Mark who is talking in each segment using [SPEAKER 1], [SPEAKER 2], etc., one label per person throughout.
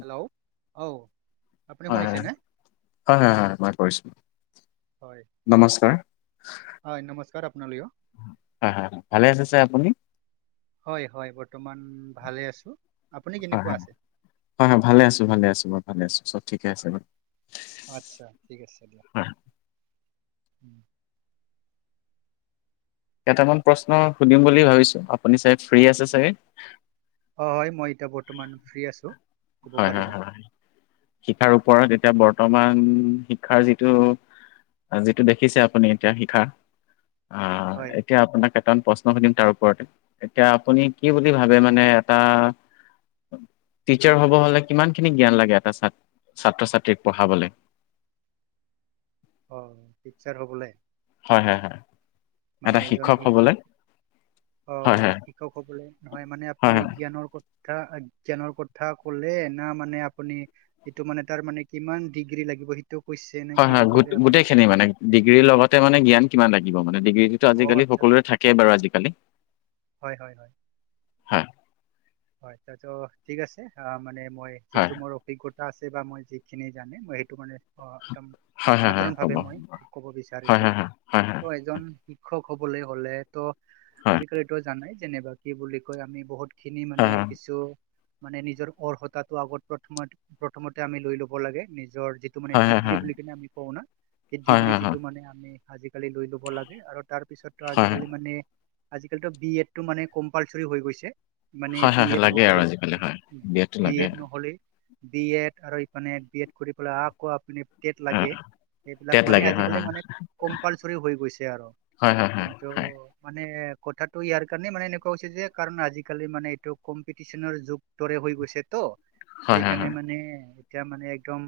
[SPEAKER 1] Hello! অ, আপুনি
[SPEAKER 2] হয় হয়
[SPEAKER 1] শুনিছেনে?
[SPEAKER 2] হয় হয় হয় মই কৰিছো
[SPEAKER 1] হয়,
[SPEAKER 2] নমস্কাৰ
[SPEAKER 1] হয় নমস্কাৰ আপোনালৈয়ো।
[SPEAKER 2] হয় হয়, ভালে আছে ছাৰ আপুনি?
[SPEAKER 1] হয় হয় বৰ্তমান ভালে আছোঁ, আপুনি
[SPEAKER 2] হয়
[SPEAKER 1] কেনেকুৱা
[SPEAKER 2] হয়
[SPEAKER 1] আছে?
[SPEAKER 2] হয় হয় ভালে আছো, ভালে আছো মই ভালে আছোঁ চব ঠিকে আছে।
[SPEAKER 1] আচ্ছা ঠিক আছে দিয়া।
[SPEAKER 2] হয়
[SPEAKER 1] উম।
[SPEAKER 2] কেইটামান প্ৰশ্ন সুধিম বুলি ভাবিছোঁ আপুনি চাগ ফ্ৰী আছে চাগে?
[SPEAKER 1] অ হয় মই এতিয়া বৰ্তমান ফ্ৰী আছোঁ।
[SPEAKER 2] হয় হয় হয় শিক্ষাৰ ওপৰত এতিয়া বৰ্তমান শিক্ষাৰ যিটো আজিতো দেখিছে আপুনি এতিয়া শিখাৰ আহ
[SPEAKER 1] হয়
[SPEAKER 2] এতিয়া আপোনাক প্ৰশ্ন সুধিম তাৰ ওপৰতে। এতিয়া আপুনি কি বুলি ভাবে মানে এটা টিচাৰ হ'ব হ'লে কিমান খিনি জ্ঞান লাগে এটা ছাত ছাত্ৰ ছাত্ৰীক পঢ়াবলৈ?
[SPEAKER 1] অঁ টিচাৰ হ'বলে?
[SPEAKER 2] হয় হয় হয়।
[SPEAKER 1] মানে
[SPEAKER 2] এটা
[SPEAKER 1] এজন শিক্ষক
[SPEAKER 2] হবলৈ
[SPEAKER 1] অ
[SPEAKER 2] হয় হয়
[SPEAKER 1] শিক্ষকসকলে নহয় মানে
[SPEAKER 2] হয়
[SPEAKER 1] আপুনি
[SPEAKER 2] হয়
[SPEAKER 1] জ্ঞানৰ ক ক জ্ঞানৰ কথা ক'লে এ ন মানে আপুনি সেইটো মানে তাৰ মানে কিমান ডিগ্ৰী লাগিব সেইটো কৈছে নে
[SPEAKER 2] হয়
[SPEAKER 1] কিবা
[SPEAKER 2] হয় গোট
[SPEAKER 1] ক'লে আপুনি?
[SPEAKER 2] গোটেই খিনি মানে ডিগ্ৰীৰ লগতে মানে জ্ঞান কিমান লাগিব মানে। ডিগ্ৰী
[SPEAKER 1] অ
[SPEAKER 2] আজিকালি
[SPEAKER 1] আচ্ছা
[SPEAKER 2] সকলোৰে থাকেই বাৰু আজিকালি
[SPEAKER 1] হয় হয় হয়।
[SPEAKER 2] হয়।
[SPEAKER 1] হয় তো ঠিক আছে মানে মই
[SPEAKER 2] হয়
[SPEAKER 1] যিটো মোৰ অভিজ্ঞতা আছে বা মই যিখিনি জানে মই সেইটো মানে অ একদম
[SPEAKER 2] হয় হয় হয় হ'ব
[SPEAKER 1] সাধাৰণভাৱে মই ক'ব
[SPEAKER 2] হয়
[SPEAKER 1] বিচাৰিছোঁ।
[SPEAKER 2] হয় হয় হয় হয়
[SPEAKER 1] ত' এজন শিক্ষক হ'বলৈ হ'লে ত' আজিকালিতটো জানাই যেনেবা কি বুলি কয় আমি বহুত খিনি মানে
[SPEAKER 2] হয়
[SPEAKER 1] কিছু মানে নিজৰ অৰ্হতাটো আগত প্ৰথম প্ৰথমতে আমি লৈ ল'ব লাগে। নিজৰ টো মানে
[SPEAKER 2] হয় হয় হয় হয়
[SPEAKER 1] ডিগ্ৰী বুলি কিনে আমি কও না সেই
[SPEAKER 2] হয় হয় হয়
[SPEAKER 1] ডিগ্ৰীটোতো মানে আমি আজিকালি লৈ ল'ব লাগে আৰু তাৰপিছতো
[SPEAKER 2] হয়
[SPEAKER 1] আজিকালি মানে আজিকালিতো বি এডটো মানে কম্পালচৰি হৈ গৈছে। মানে
[SPEAKER 2] হয়
[SPEAKER 1] বি
[SPEAKER 2] হয় হয়
[SPEAKER 1] এড
[SPEAKER 2] লাগে
[SPEAKER 1] নহ'লে,
[SPEAKER 2] আৰু আজিকালি হয় বিয়াতটো
[SPEAKER 1] বি
[SPEAKER 2] লাগে
[SPEAKER 1] এড নহ'লে বি এড আৰু ইফানে বি এড কৰি পেলাই আকৌ আপুনি টেট লাগে সেইবিলাক
[SPEAKER 2] টেট
[SPEAKER 1] মানে
[SPEAKER 2] লাগে হয়
[SPEAKER 1] আজিকালি
[SPEAKER 2] হয়
[SPEAKER 1] মানে কম্পালচৰি হৈ গৈছে আৰু।
[SPEAKER 2] হয় হয় হয়
[SPEAKER 1] ত' মানে কথাটো ইয়াৰ কাৰণে মানে এনেকুৱা হৈছে যে কাৰণ আজিকালিৰ আজিকালি মানে এইটো কম্পিটিচনৰ যুগ দৰে হৈ গৈছে ত',
[SPEAKER 2] হয় হয় হয়
[SPEAKER 1] সেইকাৰণে মানে এতিয়া মানে একদম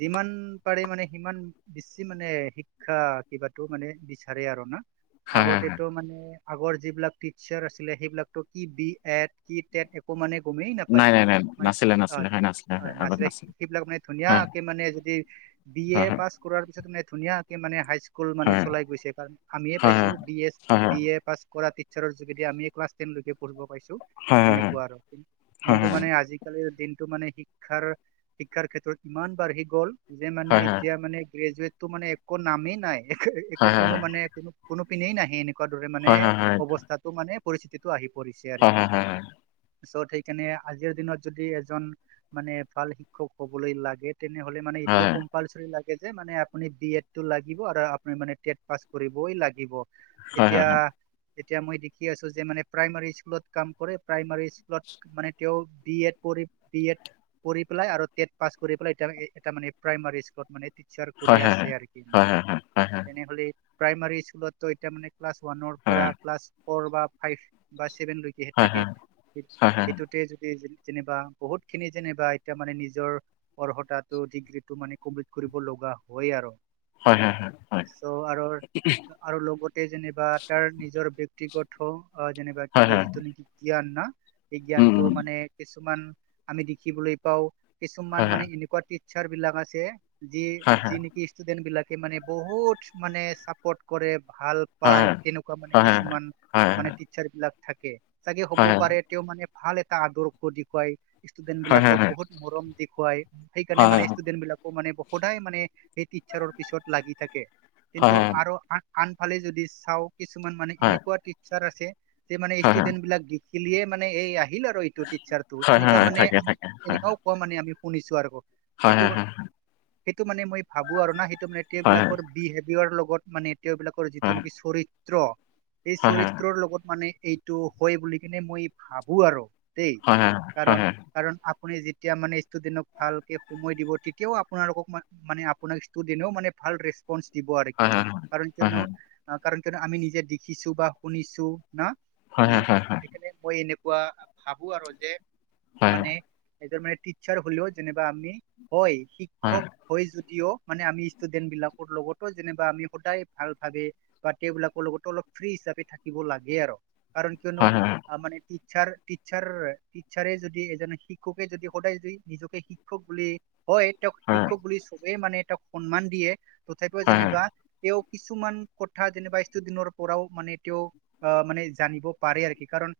[SPEAKER 1] যিমান পাৰে মানে সিমান বেছি মানে শিক্ষা কিবাতো মানে বিচাৰে আৰু না।
[SPEAKER 2] হয় হয় হয় হয়
[SPEAKER 1] আগতেটো মানে আগৰ যিবিলাক টিচাৰ আছিলে সেইবিলাকতো কি বি এড কি তেট একো মানে গমেই
[SPEAKER 2] নাই
[SPEAKER 1] নাপায়,
[SPEAKER 2] নাই নাই নাছিলে নাছিলে
[SPEAKER 1] অ' [inaudible]
[SPEAKER 2] হয় নাছিলে হয়
[SPEAKER 1] অ', নাচে
[SPEAKER 2] আগত নাছিলে
[SPEAKER 1] সেইবিলাক বিলাক মানে
[SPEAKER 2] হয়
[SPEAKER 1] ধুনীয়াকে মানে যদি বি এ
[SPEAKER 2] হয় হয়
[SPEAKER 1] পাছ কৰাৰ পিছত মানে ধুনীয়াকে মানে হাই স্কুল মানে
[SPEAKER 2] হয়
[SPEAKER 1] চলাই গৈছে, কাৰণ আমিয়ে
[SPEAKER 2] হয়
[SPEAKER 1] পাইছো বি এ,
[SPEAKER 2] হয়
[SPEAKER 1] বি এ পাছ কৰা টিচাৰ যোগেদি আমি ক্লাছ টেনলৈকে পঢ়িব পাইছো।
[SPEAKER 2] হয় হয় হয়
[SPEAKER 1] তেনেকুৱা আৰু
[SPEAKER 2] হয়
[SPEAKER 1] কিন্তু
[SPEAKER 2] হয়
[SPEAKER 1] মানে আজি আজিকালিৰ দিনটো মানে শিক্ষাৰ শিক্ষাৰ ক্ষেত্ৰত ইমান বাঢ়ি গ'ল। যে মানে
[SPEAKER 2] হয়
[SPEAKER 1] এতিয়া মানে গ্ৰেজুৱটটো মানে একো নামেই নাই, একো
[SPEAKER 2] হয় হয় হয় হয় হয় হয়
[SPEAKER 1] কোনো মানে কোনো কোনো পিনেই নাহে এনেকুৱা দৰে মানে
[SPEAKER 2] হয় হয় হয়
[SPEAKER 1] অৱস্থাতটো মানে পৰিস্থিতিটো আহি পৰিছে আৰু
[SPEAKER 2] হয়
[SPEAKER 1] কি।
[SPEAKER 2] হয় হয় হয়
[SPEAKER 1] চ' সেইকাৰণে আজিৰ দিনত যদি এজন মানে ভাল শিক্ষক হবলৈ লাগে তেনেহ'লে মানে এইটো কম। [unintelligible] লাগে যে, মানে আপুনি তোমাৰ এ বি এড টো লাগিব আৰু আপুনি মানে টেট পাছ কৰিবই লাগিব।
[SPEAKER 2] হয় হয়
[SPEAKER 1] এতিয়া, এতিয়া মই দেখি আছো যে মানে প্ৰাইমাৰী স্কুলত কাম কৰে, প্ৰাইমাৰী স্কুলত মানে তেওঁ বি এড [unintelligible] বি এড পঢ়ি পেলাই আৰু টেট পাছ কৰি পেলাই এতি- এতিয়া মানে প্ৰাইমাৰী স্কুলত মানে ছাৰ কৰি
[SPEAKER 2] হয় হয়
[SPEAKER 1] আছে আৰু
[SPEAKER 2] হয় হয় হয়
[SPEAKER 1] [unintelligible]
[SPEAKER 2] হয় হয়
[SPEAKER 1] তেনেহ'লে প্ৰাইমাৰী স্কুলত এতিয়া মানে ক্লাছ ওৱানৰ পৰিলা, ফ'ৰ বা ফাইভ বা ছেভেনলৈ যিহেত
[SPEAKER 2] হয় হয় হয়
[SPEAKER 1] থাকে, স-
[SPEAKER 2] হয় হয়
[SPEAKER 1] সেইটোত যদি যেনিবা বহুত খিনি যেনিবা এতিয়া মানে নিজৰ। অৰ্হতটো ডিগ্ৰীটো মানে কমপ্লিট কৰিব লগা হয়ে আৰু।
[SPEAKER 2] হয় হয়
[SPEAKER 1] চ' আৰু আৰু লগতে যেনিবা তাৰ নিজৰ ব্যক্তিগত যেনিবা কি
[SPEAKER 2] হয় হয়
[SPEAKER 1] কয়
[SPEAKER 2] হয়
[SPEAKER 1] যিটো নেকি জ্ঞান না সেই
[SPEAKER 2] উম
[SPEAKER 1] জ্ঞানটো,
[SPEAKER 2] উম
[SPEAKER 1] মানে কিছুমান আমি দেখিবলৈ পাওঁ।
[SPEAKER 2] হয়
[SPEAKER 1] কিছুমান
[SPEAKER 2] হয়
[SPEAKER 1] মানে এনেকুৱা টিচাৰ বিলাক আছে যি,
[SPEAKER 2] হয়
[SPEAKER 1] যি ষ্টুডেন্ট বিলাকে মানে বহুত মানে চাপৰ্ট কৰে ভাল।
[SPEAKER 2] হয়
[SPEAKER 1] পায়, তেনেকুৱা মানে
[SPEAKER 2] হয় হয়
[SPEAKER 1] কিছুমান
[SPEAKER 2] হয় হয়
[SPEAKER 1] মানে টিচাৰ বিলাক থাকে, চাগে হ'ব
[SPEAKER 2] হয় হয় হয়
[SPEAKER 1] পাৰে তেওঁ মানে ভাল এটা আদৰ্শ দেখুৱাই। ষ্টুডেন্ট
[SPEAKER 2] হয় হয়
[SPEAKER 1] বিলাকক বহুত মৰম দেখুৱাই, সেইকাৰণে
[SPEAKER 2] হয় হয়
[SPEAKER 1] মানে
[SPEAKER 2] হয়
[SPEAKER 1] ষ্টুডেন্ট বিলাক। মানে সদায় মানে সেই টিচাৰৰ পিছত লাগি থাকে, কিন্তু আৰু আ আনফালে যদি চাওঁ, কিছুমান মানে এনেকুৱা টিচাৰ আছে, যে মানে
[SPEAKER 2] হয় হয়
[SPEAKER 1] ষ্টুডেন্ট বিলাক দি খিলিয়ে মানে, এই আহিল আৰু এইটো টিচাৰটো,
[SPEAKER 2] হয়
[SPEAKER 1] এনেকা
[SPEAKER 2] হয়
[SPEAKER 1] মানে
[SPEAKER 2] থাকে
[SPEAKER 1] আমি
[SPEAKER 2] থাকে হয়
[SPEAKER 1] এনেকুঁৱাও
[SPEAKER 2] হয়
[SPEAKER 1] মানে আমি শুনিছো আৰু।
[SPEAKER 2] হয়
[SPEAKER 1] সেইটো,
[SPEAKER 2] হয় হয়
[SPEAKER 1] সেইটো মানে মই ভাবো আৰু না সেইটো মানে
[SPEAKER 2] হয় হয়
[SPEAKER 1] তেওঁবিলাকৰ বিহেভিয়ৰ লগত, মানে তেওঁবিলাকৰ যিটো নেকি চৰিত্ৰ। এই
[SPEAKER 2] হয় হয়
[SPEAKER 1] চৰিত্ৰৰ লগত মানে এইটো হয় বুলি কিনে মই ভাবো আৰু। দেই,
[SPEAKER 2] হয় হয় হয় হয়
[SPEAKER 1] কাৰণ
[SPEAKER 2] হয়
[SPEAKER 1] কাৰণ আপুনি যেতিয়া মানে ষ্টুডেন্টক ভালকে সময় দিব তেতিয়াও আপোনালোকক মানে আপোন ষ্টুডেনেও ভাল ৰেচ পঞ্চ দিব আৰু কি,
[SPEAKER 2] হয় হয়
[SPEAKER 1] কাৰণ কিয়নো, কাৰণ কিয়নো আমি নিজে দেখিছো বা শুনিছো। না
[SPEAKER 2] হয় হয় হয় হয় হয়
[SPEAKER 1] উম,
[SPEAKER 2] হয় হয় হয় হয় হয় হয় হয় হয়
[SPEAKER 1] সেইকাৰণে মই এনেকুৱা ভাবো আৰু যে মানে
[SPEAKER 2] হয় হয়
[SPEAKER 1] এইটো মানে টিচাৰ হলেও যেনিবা আমি, হয় শিক্ষক। হয় যদিও মানে আমি ষ্টুডেন্ট বিলাকৰ লগতো যেনিবা আমি সদায় ভাল ভাবে বা তেওঁবিলাকৰ লগতো অলপ ফ্ৰী হিচাপে থাকিব লাগে আৰু কাৰণ কিয়নো মানে টিচাৰ টিচাৰ টিচাৰ যদি এজন শিক্ষকে যদি সদায় যদি নিজকে শিক খুব বুলি- হয়, তেওঁক শিক্ষক বুলি চবেই মানে তেওঁক সন্মান দিয়ে তথাপিও যেনিবা তেওঁক- কিছুমান কথা যেনিবা স দিনৰ পৰাও মানে তেও- আহ মানে জানিব পাৰে আৰু কি কাৰণ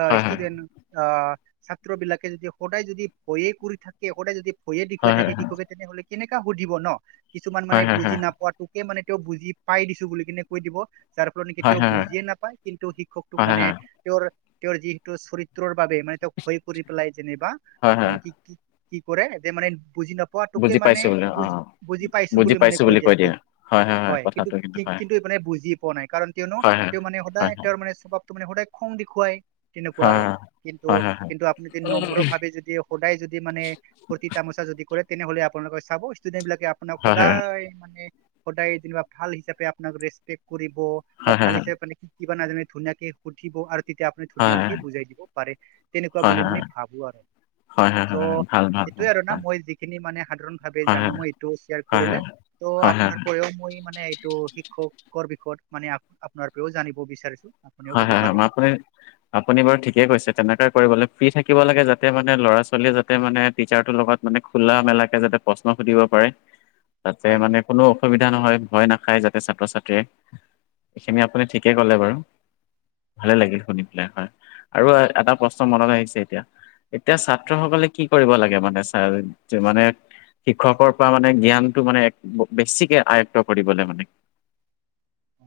[SPEAKER 1] আ ষ্টুডেণ্ট- আহ ছাত্ৰ বিলাকে যদি সদায় যদি ভয়ে কৰি থাকে, সদায় যদি- ভযে দেখুৱাই থাকে শিক্ষকে তেনেহলে কেনেকা সুধিব ন, কিছুমান মানে
[SPEAKER 2] হয় হয় হয়
[SPEAKER 1] বুজি নাপোৱাতো- কে মানে তেওঁ বুজি পাই দিছো বুলি কিনে কৈ দিব যাৰ ফলত নেকি
[SPEAKER 2] হয়
[SPEAKER 1] তেওঁ
[SPEAKER 2] হয়
[SPEAKER 1] বুজিয়ে নাপায়। এটো শিক্ষকটোক
[SPEAKER 2] হয় হয়
[SPEAKER 1] মানে
[SPEAKER 2] হয়
[SPEAKER 1] তেওঁৰ তেওঁৰ যিহেতু চৰিত্ৰৰ বাবে মানে তেওঁক ভয় কৰি পেলাই যেনিবা-
[SPEAKER 2] হয় হয়
[SPEAKER 1] উ
[SPEAKER 2] হয়
[SPEAKER 1] কি কি কি কৰে মানে বুজি নাপ পোৱাটোকে
[SPEAKER 2] বুজি
[SPEAKER 1] মানে
[SPEAKER 2] পাইছো বোলে অ
[SPEAKER 1] বুজি বুজি পাইছো বুলি মানে কৈ দিয়ে কি হয় কিন্তু কি কিন্তু মানে বুজি- পোৱা নাই কাৰণ কিয়নো
[SPEAKER 2] হয় হয়
[SPEAKER 1] তেওঁ মানে
[SPEAKER 2] হয়
[SPEAKER 1] সদায় তেওঁৰ মানে স্বভাৱটো মানে সদায় খং দেখুৱাই- তেনেকুৱা আৰু কিন্তু
[SPEAKER 2] হয় হয় হয়
[SPEAKER 1] কিন্তু আপুনি যদি নম্ৰ ভাৱে যদি- সদায় যদি মানে ফুৰ্তি তামোচা যদি কৰে তেনেহলে আপোনালোকে চাব ষ্টুডেন্ট বিলাকে আপ আপোনাক
[SPEAKER 2] হয় হয় হয়
[SPEAKER 1] সদায় মানে সদায় যেনিবা ভাল হিচাপে আপোনাক ৰেচপেক্ট কৰিব। বা
[SPEAKER 2] হয় হয়
[SPEAKER 1] ভালি চা মানে কি কিবা নাজানে ধুনীয়াকে সুধিব আৰু তেতিয়া আপ ধুনীয়াকে বুজাই দিব পাৰে তেনেকুৱা
[SPEAKER 2] হয়
[SPEAKER 1] বুলি মই ভাবো আৰু।
[SPEAKER 2] হয় হয় হয় হয় হয় হয়, হয়,
[SPEAKER 1] ত'
[SPEAKER 2] হয়। ভাল ভাল
[SPEAKER 1] সেইটোয়ে
[SPEAKER 2] ভাল
[SPEAKER 1] আৰু ন
[SPEAKER 2] হয়
[SPEAKER 1] মই যি খিনি মানে সাধাৰণ ভাৱে
[SPEAKER 2] হয়
[SPEAKER 1] জানো
[SPEAKER 2] হয়
[SPEAKER 1] মই এইটো শ্বেয়াৰ
[SPEAKER 2] হয় হয়
[SPEAKER 1] কৰিলে ত'
[SPEAKER 2] হয়
[SPEAKER 1] আপোনাৰ পৰাও মই মানে- তটো শিক্ষকৰ বিষয়ত মানে আপোনাৰ পৰাও জানিব বিচাৰিছো। আপুনিও
[SPEAKER 2] হয়
[SPEAKER 1] ক'ব
[SPEAKER 2] হয় হয়
[SPEAKER 1] পাৰিব
[SPEAKER 2] মই আপুনি- আপুনি বাৰু ঠিকেই কৈছে তেনেকাই কৰিব লাগে ফ্ৰী থাকিব লাগে যাতে মানে ল'ৰা ছোৱালীয়ে যাতে মানে টিচাৰটোৰ লগত- মানে খোলা মেলাকে যাতে প্ৰশ্ন সুধিব পাৰে তাতে
[SPEAKER 1] হয়
[SPEAKER 2] মানে- কোনো অসুবিধা নহয় ভয় নাখায় যাতে ছাত্ৰ ছাত্ৰীয়ে এইখিনি আপুনি ঠিকে ক'লে বাৰু। ভালে
[SPEAKER 1] হয়
[SPEAKER 2] লাগিল শুনি পেলাই হয় আৰু এটা প্ৰশ্ন মনত আহিছে এতিয়া। এতিয়া ছাত্ৰ
[SPEAKER 1] হয়
[SPEAKER 2] সকলে কি কৰিব লাগে মানে চা যিমানে- শিক্ষকৰ পৰা মানে জ্ঞানটো মানে এক বেছিকে আয়ত্ব কৰিবলে মানে।
[SPEAKER 1] অ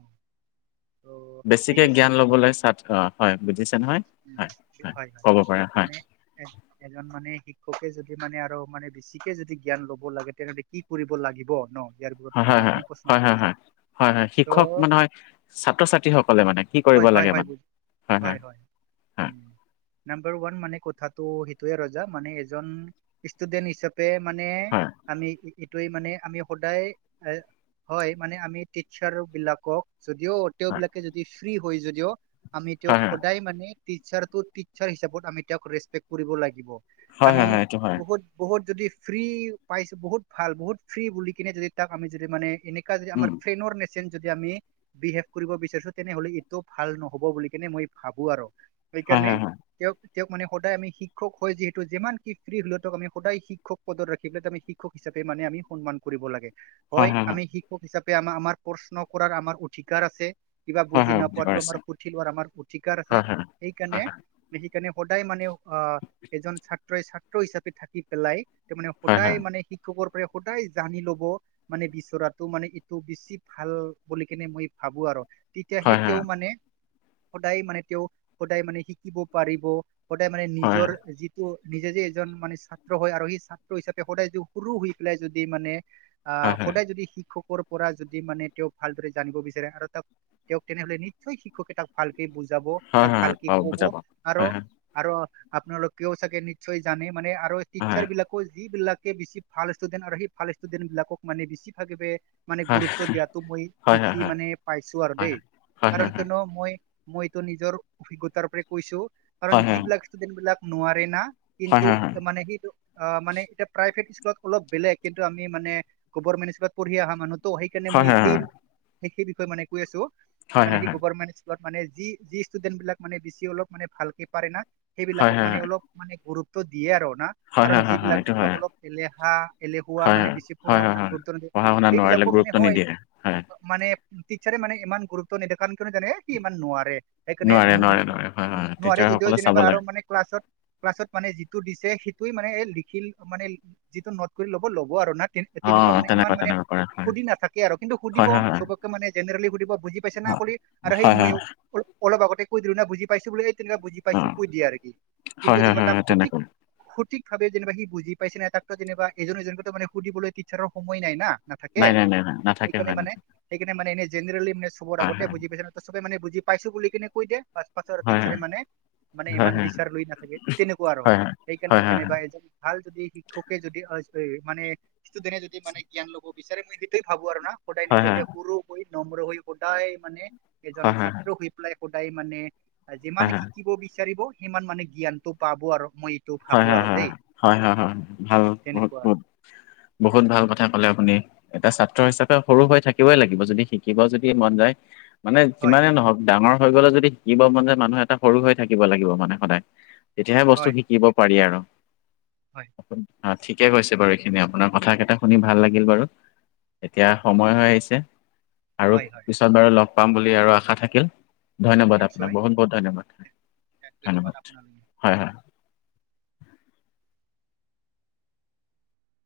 [SPEAKER 1] ত' ঠিক
[SPEAKER 2] বেছিকে
[SPEAKER 1] আছে
[SPEAKER 2] জ্ঞান ল'বলে ছাত্ অ হয় বুজিছে নহয়।
[SPEAKER 1] উম
[SPEAKER 2] হয়
[SPEAKER 1] হয় হয়
[SPEAKER 2] ক'ব পাৰে হয়
[SPEAKER 1] মানে এ এজন মানে শিক্ষকে যদি মানে আৰু মানে বেছিকে যদি জ্ঞান ল'ব লাগে তেনেহলে কি কৰিব লাগিব ন। ইয়াৰ ওপৰত
[SPEAKER 2] হয়
[SPEAKER 1] মানে যে
[SPEAKER 2] হয়
[SPEAKER 1] আপুনি
[SPEAKER 2] হয়
[SPEAKER 1] প্ৰশ্ন
[SPEAKER 2] হয়
[SPEAKER 1] কৰিছে
[SPEAKER 2] হয় হয় হয়
[SPEAKER 1] ত'
[SPEAKER 2] শিক্ষক নহয় ছাত্ৰ ছাত্ৰীসকলে মানে- কি কৰিব
[SPEAKER 1] হয়
[SPEAKER 2] লাগে মানে? হয়, হয়,
[SPEAKER 1] উ নাম্বাৰ ওৱান মানে কথাটো সেইটোয়ে ৰজা মানে এজন ষ্টুডেন্ট হিচাপ তে মানে
[SPEAKER 2] হয়
[SPEAKER 1] আমি- এইটোৱেই মানে আমি সদায় হয় মানে আমি টিচাৰ বিলাকক- যদিও
[SPEAKER 2] হয়
[SPEAKER 1] তেওঁবিলাকে যদি ফ্ৰী হয় যদিও আমি
[SPEAKER 2] হয়
[SPEAKER 1] তেওঁক সদায় মানে- টিচাৰটো টিচাৰ হিচাপত আমি তেওঁক ৰেচপেক্ট কৰিব লাগিব,
[SPEAKER 2] হয় হয় হয়
[SPEAKER 1] আমি
[SPEAKER 2] হয় হয় এইটো হয়
[SPEAKER 1] বহুত- বহুত যদি ফ্ৰী পাইছো বহুত ভাল বহুত ফ্ৰী বুলি কিনে যদি তাক আমি যদি মানে এনে- নেকা যদি আমাৰ
[SPEAKER 2] উম
[SPEAKER 1] ফ্ৰেনৰ নেচেন যদি আমি বিহেভ কৰিব বিচাৰিছো- তেনেহলে এইটো ভাল নহ'ব বুলি কেনে মই ভাবো আৰু
[SPEAKER 2] হয় হয়
[SPEAKER 1] সেইকাৰণে-
[SPEAKER 2] হয়
[SPEAKER 1] তেওঁক তেওঁক মানে সদায় আমি শিক্ষক হয় যিহেতু যিমান কি ফ্ৰী হলেও তেওঁক আমি সদায় শিক্ষক- পদত ৰাখিলে ত আমি শিক্ষক হিচাপে মানে আমি সন্মান কৰিব লাগে। হয় আমি শিক্ষক হিচাপে আমাৰ আমাৰ প্ৰশ্ন কৰাৰ আমাৰ অধিকাৰ আছে। কিবা
[SPEAKER 2] হয় হয়
[SPEAKER 1] বুজি
[SPEAKER 2] হয় হয়
[SPEAKER 1] নপোৱাটো
[SPEAKER 2] হয়
[SPEAKER 1] আমাৰ সুধি লোৱাৰ আমাৰ অধিকাৰ আছে
[SPEAKER 2] হয় হয়
[SPEAKER 1] সেইকাৰণে সেইকাৰণে সদায় মানে- অ এজন ছাত্ৰই ছাত্ৰ হিচাপে থাকি পেলাই তাৰ মানে
[SPEAKER 2] হয় হয়
[SPEAKER 1] সদায় মানে শিক চবৰ পৰাই সদায় জানি ল'ব। মানে বিচৰাটো মানে এইটো বেছি ভাল বুলি কেনে মই ভাবো আৰু। তেতিয়াহে
[SPEAKER 2] হয় হয়
[SPEAKER 1] তেওঁ মানে সদায় মানে তেওঁ সদায় মানে শিকিব পাৰিব। সদায় মানে
[SPEAKER 2] হয় হয়
[SPEAKER 1] নিজৰ যি নিজে যে এজন মানে ছাত্ৰ হয় আৰু সেই ছাত্ৰ হিচাপে সদায় যদি সুৰু হৈ পেলাই যদি মানে
[SPEAKER 2] হয়
[SPEAKER 1] আহ
[SPEAKER 2] হয়
[SPEAKER 1] সদায় যদি শিক্ষকৰ পৰা যদি মানে তেওঁক ভালদৰে জানিব বিচাৰে আৰু তাক তেনেহ'লে নিশ্চয় শিক্ষকে তাক ভালকে বুজাব
[SPEAKER 2] হয়
[SPEAKER 1] তাক
[SPEAKER 2] হয়
[SPEAKER 1] ভালকে
[SPEAKER 2] পাওঁ
[SPEAKER 1] ক'ব
[SPEAKER 2] বুজা পাওঁ
[SPEAKER 1] আৰু
[SPEAKER 2] হয় হয়
[SPEAKER 1] আৰু আপোনালোকেও চাগে নিশ্চয় জানে মানে আৰু টিচাৰবিলাকো যিবিলাক বেছি ভাল ষ্টুডেণ্ট আৰু সেই ভাল ষ্টুডেণ্ট বিলাকক মানে বেছি ভাগবে মানে
[SPEAKER 2] হয়
[SPEAKER 1] গুৰুত্ব দিয়াটো মই
[SPEAKER 2] হয় হয়
[SPEAKER 1] দিখি
[SPEAKER 2] হয়
[SPEAKER 1] মানে পাইছো আৰু
[SPEAKER 2] হয়
[SPEAKER 1] দেই।
[SPEAKER 2] হয় হয় হয়
[SPEAKER 1] কাৰণ কিয়নো মই মই এইটো নিজৰ অভিজ্ঞতাৰ পৰা কৈছো কাৰণ
[SPEAKER 2] হয় হয়
[SPEAKER 1] যিবিলাক ষ্টুডেন্টবিলাক নোৱাৰে না
[SPEAKER 2] হয় হয় হয়
[SPEAKER 1] [unintelligible]
[SPEAKER 2] হয়
[SPEAKER 1] মানে সেইটো অ' মানে এতিয়া প্ৰাইভেট স্কুলত অলপ বেলেগ কিন্তু আমি মানে গভাৰ্মেণ্ট স্কুলত পঢ়ি অহা মানুহ ত' সেইকাৰণে
[SPEAKER 2] হয়
[SPEAKER 1] মই
[SPEAKER 2] হয়
[SPEAKER 1] সেই সেই বিষয়ে মানে কৈ আছো।
[SPEAKER 2] হয়
[SPEAKER 1] মানে সেই গভাৰ্মেণ্ট স্কুলত মানে যি যি ষ্টুডেণ্টবিলাক মানে বেছি অলপ মানে ভালকে পাৰে না
[SPEAKER 2] হয় হয় হয় হয়
[SPEAKER 1] সেইবিলাকক
[SPEAKER 2] হয়
[SPEAKER 1] মানে অলপ মানে গুৰুত্ব দিয়ে আৰু না।
[SPEAKER 2] হয়,
[SPEAKER 1] কাৰণ
[SPEAKER 2] হয়, হয়,
[SPEAKER 1] যিবিলাক
[SPEAKER 2] এইটো
[SPEAKER 1] যেনিবা
[SPEAKER 2] হয়
[SPEAKER 1] অলপ এলেহা এলেহুৱা মানে বেছি পঢ়া শুনাত গুৰুত্ব নিদিয়ে।
[SPEAKER 2] পঢ়া-শুনা নোৱাৰিলে
[SPEAKER 1] সেইবিলাকো মানে
[SPEAKER 2] গুৰুত্ব
[SPEAKER 1] হয়
[SPEAKER 2] নিদিয়ে হা।
[SPEAKER 1] মানে টিচাৰে মানে ইমান গুৰুত্ব নিদে কাৰণ কিয়নো জানে সি ইমান নোৱাৰে। সেইকাৰণে
[SPEAKER 2] নোৱাৰে
[SPEAKER 1] উ
[SPEAKER 2] নোৱাৰে নোৱাৰে হয়
[SPEAKER 1] উ
[SPEAKER 2] হয় টিচাৰ
[SPEAKER 1] নোৱাৰে যদিও
[SPEAKER 2] সকলে চাব
[SPEAKER 1] যেনিবা আৰু
[SPEAKER 2] লাগে
[SPEAKER 1] মানে। ক্লাছত ক্লাছত মানে যিটো দিছে সেইটোৱে মানে লিখিল মানে যিটো নট কৰি ল'ব ল'ব আৰু না
[SPEAKER 2] অ
[SPEAKER 1] তেনেকুৱা মানে ইমান মানে
[SPEAKER 2] তেনেকুৱা কৰে হয়
[SPEAKER 1] সুধি নাথাকে আৰু কিন্তু সুধিব
[SPEAKER 2] হয় হয় হয়
[SPEAKER 1] চবকে মানে জেনেৰেলি সুধিব বুজি বুজি পাইছা না ক'লে আৰু সেই
[SPEAKER 2] হয় হয় হয়,
[SPEAKER 1] মইও অলপ আগতে কৈ দিলোঁ না বুজি পাইছো বুলি তেনে বুজি
[SPEAKER 2] অ
[SPEAKER 1] পাইছো কৈ দিয়ে আৰু সি কিন্তু
[SPEAKER 2] হয় হয়
[SPEAKER 1] যেনিবা
[SPEAKER 2] হয়
[SPEAKER 1] তাক
[SPEAKER 2] হয়
[SPEAKER 1] সঠিক
[SPEAKER 2] তেনেকুৱা
[SPEAKER 1] সঠিকভাৱে যেনিবা সি বুজি পাইছে নাই তাকতো যেনিবা এজন এজনকেটো মানে সুধিবলৈ টিচাৰৰ সময় নাই না। নাথাকে,
[SPEAKER 2] নাই নাই নাই নাই নাথাকে
[SPEAKER 1] সেইকাৰণে
[SPEAKER 2] হয়
[SPEAKER 1] মানে
[SPEAKER 2] নাথাকে
[SPEAKER 1] সেইকাৰনে মানে এনে জেনেৰেলি মানে চবৰ
[SPEAKER 2] হয়
[SPEAKER 1] আগতে
[SPEAKER 2] হয়
[SPEAKER 1] বুজি পাইছ ত' চবে মানে বুজি পাইছো বুলি কিনে কৈ দিয়ে। পাছৰ
[SPEAKER 2] হয়
[SPEAKER 1] টিচাৰে
[SPEAKER 2] হয়
[SPEAKER 1] মানে মানে
[SPEAKER 2] হয় হয়
[SPEAKER 1] ইমান বিচাৰ লৈ নাথাকে তেনেকুৱা আৰু
[SPEAKER 2] হয় হয় হয়
[SPEAKER 1] সেইকাৰণে
[SPEAKER 2] হয়
[SPEAKER 1] যেনেবা এজন ভাল যদি শিক্ষকে যদি [unintelligible] মানে ষ্টুডেণ্টে যদি মানে জ্ঞান ল'ব বিচাৰে মই সেইটোৱে ভাবো আৰু না। সদায়
[SPEAKER 2] হয় হয়
[SPEAKER 1] নিজকে সুৰু হৈ, নম্ৰ হৈ সদায় মানে
[SPEAKER 2] হয়
[SPEAKER 1] এজন
[SPEAKER 2] হয়
[SPEAKER 1] ছাত্ৰ হৈ। সদায় মানে যিমান
[SPEAKER 2] হয়
[SPEAKER 1] শিকিব বিচাৰিব সিমান মানে জ্ঞানটো পাব আৰু মই এইটো
[SPEAKER 2] হয়
[SPEAKER 1] ভাবো
[SPEAKER 2] হয়
[SPEAKER 1] আৰু দেই
[SPEAKER 2] হয় হয়। ভাল বহুত
[SPEAKER 1] তেনেকুৱা
[SPEAKER 2] বহুত বহুত ভাল কথা ক'লে আপুনি। এটা ছাত্ৰ হিচাপে সৰু হৈ থাকিবই লাগিব যদি শিকিব যদি মন যায়। মানে
[SPEAKER 1] হয়
[SPEAKER 2] যিমানে নহওঁক ডাঙৰ হৈ গ'লে যদি শিকিব মন যায় মানুহ এটা সৰু হৈ থাকিব লাগিব মানে সদায়। তেতিয়াহে বস্তু
[SPEAKER 1] হয়
[SPEAKER 2] শিকিব পাৰি আৰু।
[SPEAKER 1] হয়
[SPEAKER 2] অ' ঠিকে কৈছে বাৰু এইখিনি আপোনাৰ কথা কেইটা শুনি ভাল লাগিল বাৰু। এতিয়া
[SPEAKER 1] হয়
[SPEAKER 2] সময় হৈ আহিছে আৰু
[SPEAKER 1] হয় হয়
[SPEAKER 2] পিছত বাৰু লগ পাম বুলি আৰু আশা থাকিল। ধন্যবাদ আপোনাক
[SPEAKER 1] নিশ্চয়
[SPEAKER 2] বহুত বহুত ধন্যবাদ। ধন্যবাদ হয় হয়।